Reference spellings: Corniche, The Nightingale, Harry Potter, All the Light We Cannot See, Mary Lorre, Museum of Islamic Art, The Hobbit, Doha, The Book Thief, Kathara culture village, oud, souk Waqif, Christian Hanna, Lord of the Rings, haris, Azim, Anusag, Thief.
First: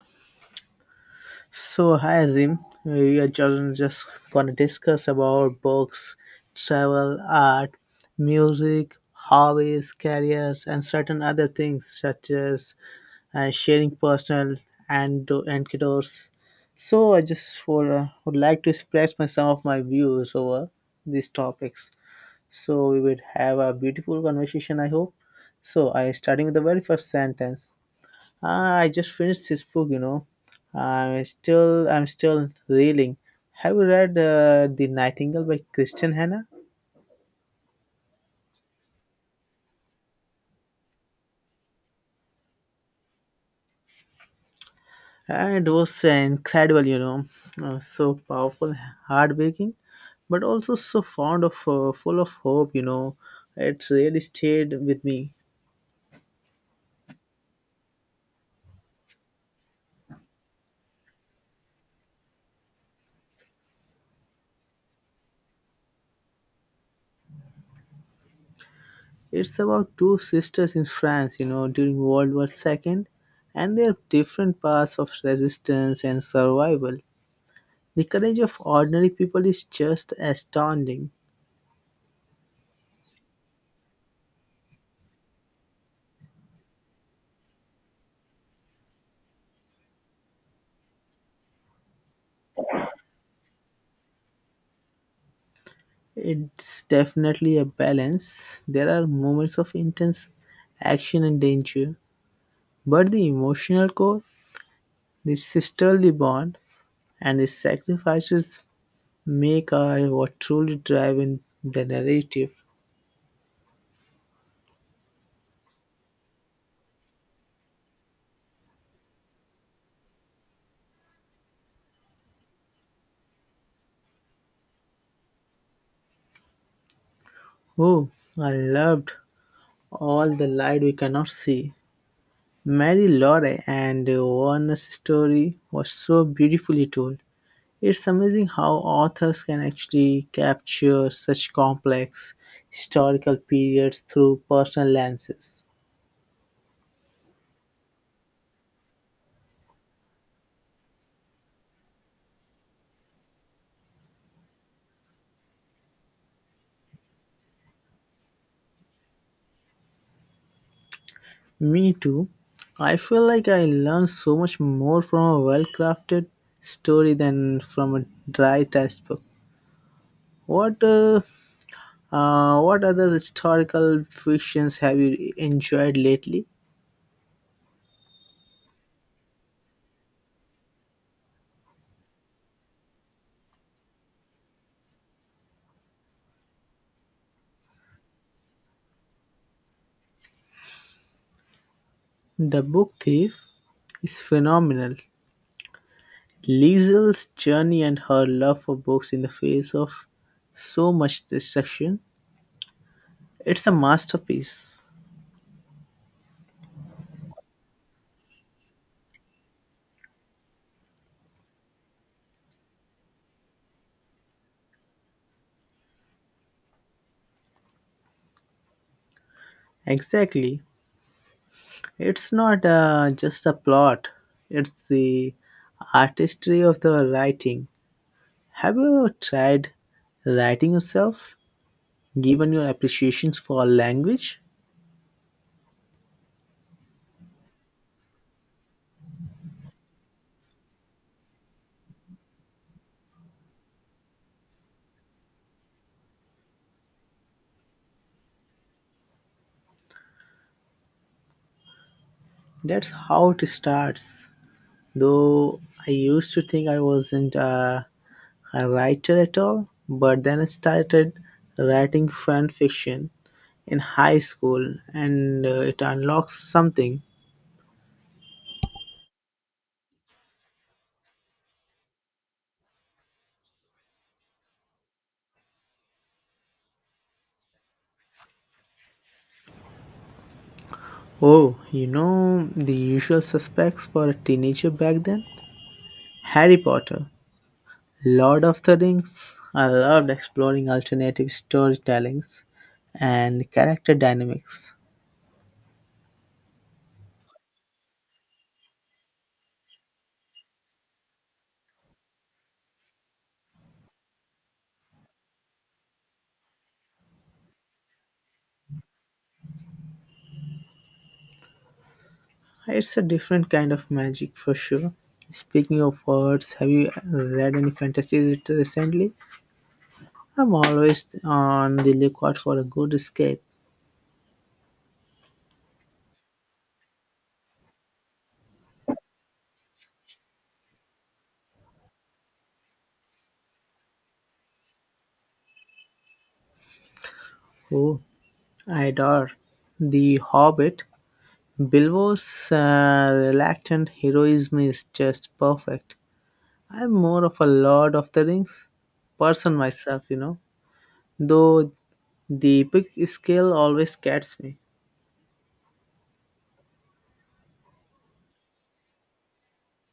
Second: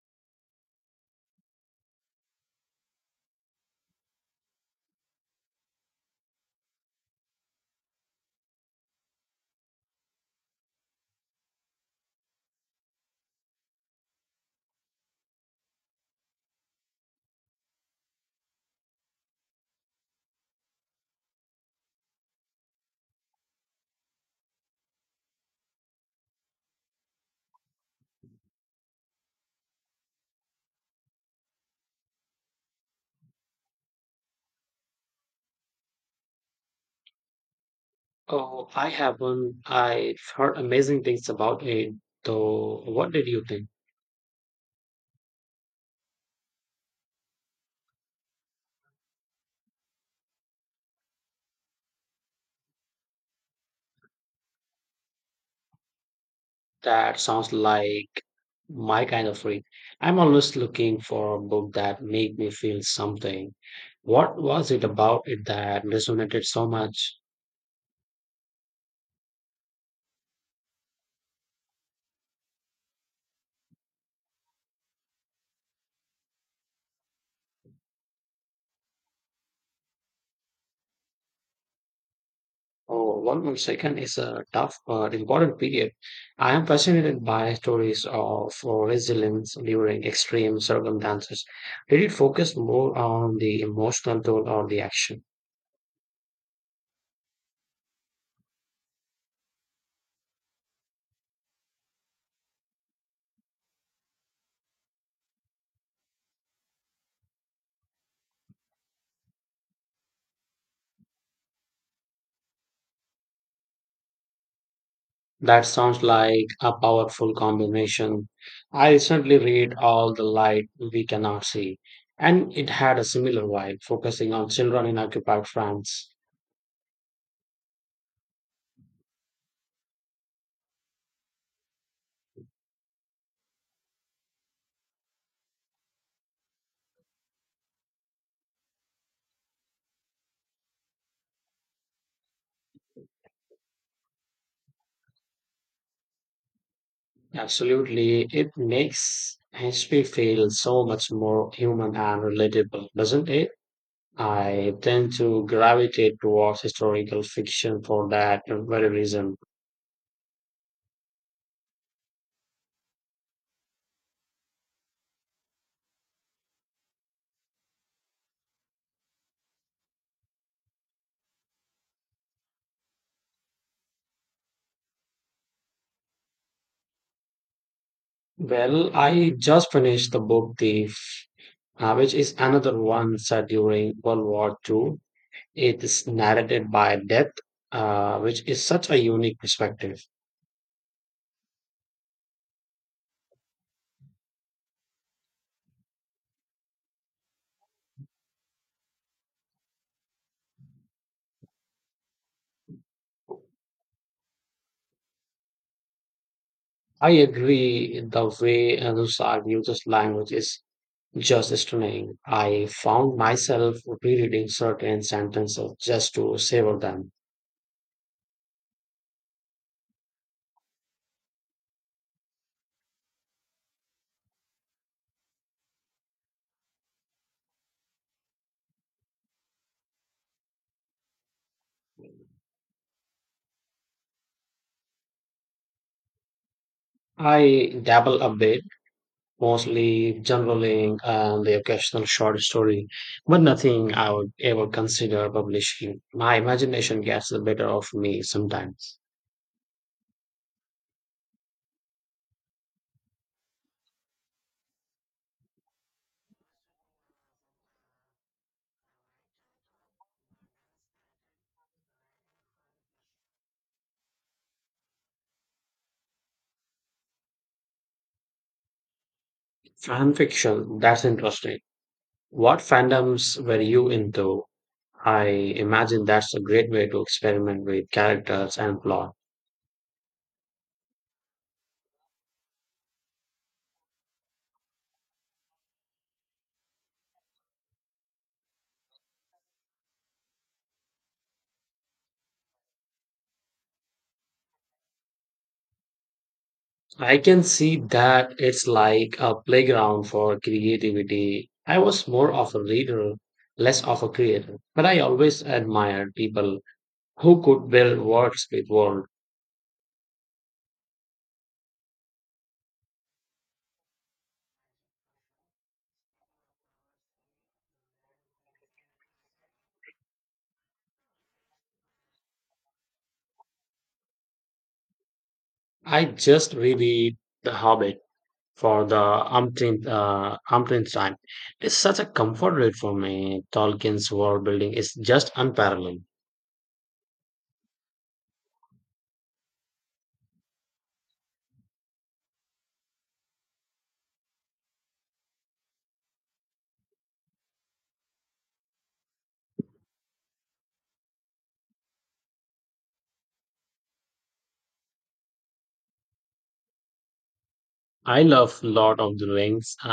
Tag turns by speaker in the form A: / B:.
A: So hi Azim, we are just gonna discuss about books, travel, art, music, hobbies, careers, and certain other things such as sharing personal and anecdotes. So I just would like to express my some of my views over these topics. So we would have a beautiful conversation, I hope. So I starting with the very first sentence. I just finished this book. I'm still reeling. Have you read The Nightingale by Christian Hanna?
B: Oh, I have one. I've heard amazing things about it, though. What did you think?
A: And it was incredible, So powerful, heartbreaking, but also so fond of full of hope. It really stayed with me.
B: That sounds like my kind of read. I'm always looking for a book that make me feel something. What was it about it that resonated so much?
A: It's about two sisters in France, during World War Two and their different paths of resistance and survival. The courage of ordinary people is just astounding.
B: Oh, one more second is a tough but important period. I am fascinated by stories of resilience during extreme circumstances. Did it focus more on the emotional toll or the action?
A: It's definitely a balance. There are moments of intense action and danger, but the emotional core, the sisterly bond, and the sacrifices make are what truly drive in the narrative.
B: That sounds like a powerful combination. I recently read All the Light We Cannot See, and it had a similar vibe, focusing on children in occupied France.
A: Oh, I loved all the light we cannot see. Mary Lorre and Warner's story was so beautifully told. It's amazing how authors can actually capture such complex historical periods through personal lenses.
B: Absolutely, it makes history feel so much more human and relatable, doesn't it? I tend to gravitate towards historical fiction for that very reason.
A: Me too. I feel like I learn so much more from a well crafted story than from a dry textbook. What uh, what other historical fictions have you enjoyed lately?
B: Well, I just finished the book Thief, which is another one set during World War II. It is narrated by death, which is such a unique perspective.
A: The Book Thief is phenomenal. Liesl's journey and her love for books in the face of so much destruction, it's a masterpiece.
B: I agree, the way Anusag uses language is just stunning. I found myself rereading certain sentences just to savor them.
A: Exactly. It's not just a plot, it's the artistry of the writing. Have you tried writing yourself, given your appreciations for language?
B: I dabble a bit mostly journaling and the occasional short story, but nothing I would ever consider publishing. My imagination gets the better of me sometimes.
A: That's how it starts. Though I used to think I wasn't a writer at all, but then I started writing fan fiction in high school and it unlocked something.
B: Fan fiction, that's interesting. What fandoms were you into? I imagine that's a great way to experiment with characters and plot.
A: Oh, you know the usual suspects for a teenager back then? Harry Potter, Lord of the Rings. I loved exploring alternative storytellings and character dynamics.
B: I can see that it's like a playground for creativity. I was more of a reader, less of a creator, but I always admired people who could build worlds with world.
A: It's a different kind of magic for sure. Speaking of words, have you read any fantasy recently? I'm always on the lookout for a good escape.
B: I just reread The Hobbit for the umpteenth time. It's such a comfort read for me. Tolkien's world building is just unparalleled.
A: Oh, I adore The Hobbit. Bilbo's reluctant heroism is just perfect. I'm more of a Lord of the Rings person myself, you know, though the big scale always gets me.
B: I love Lord of the Rings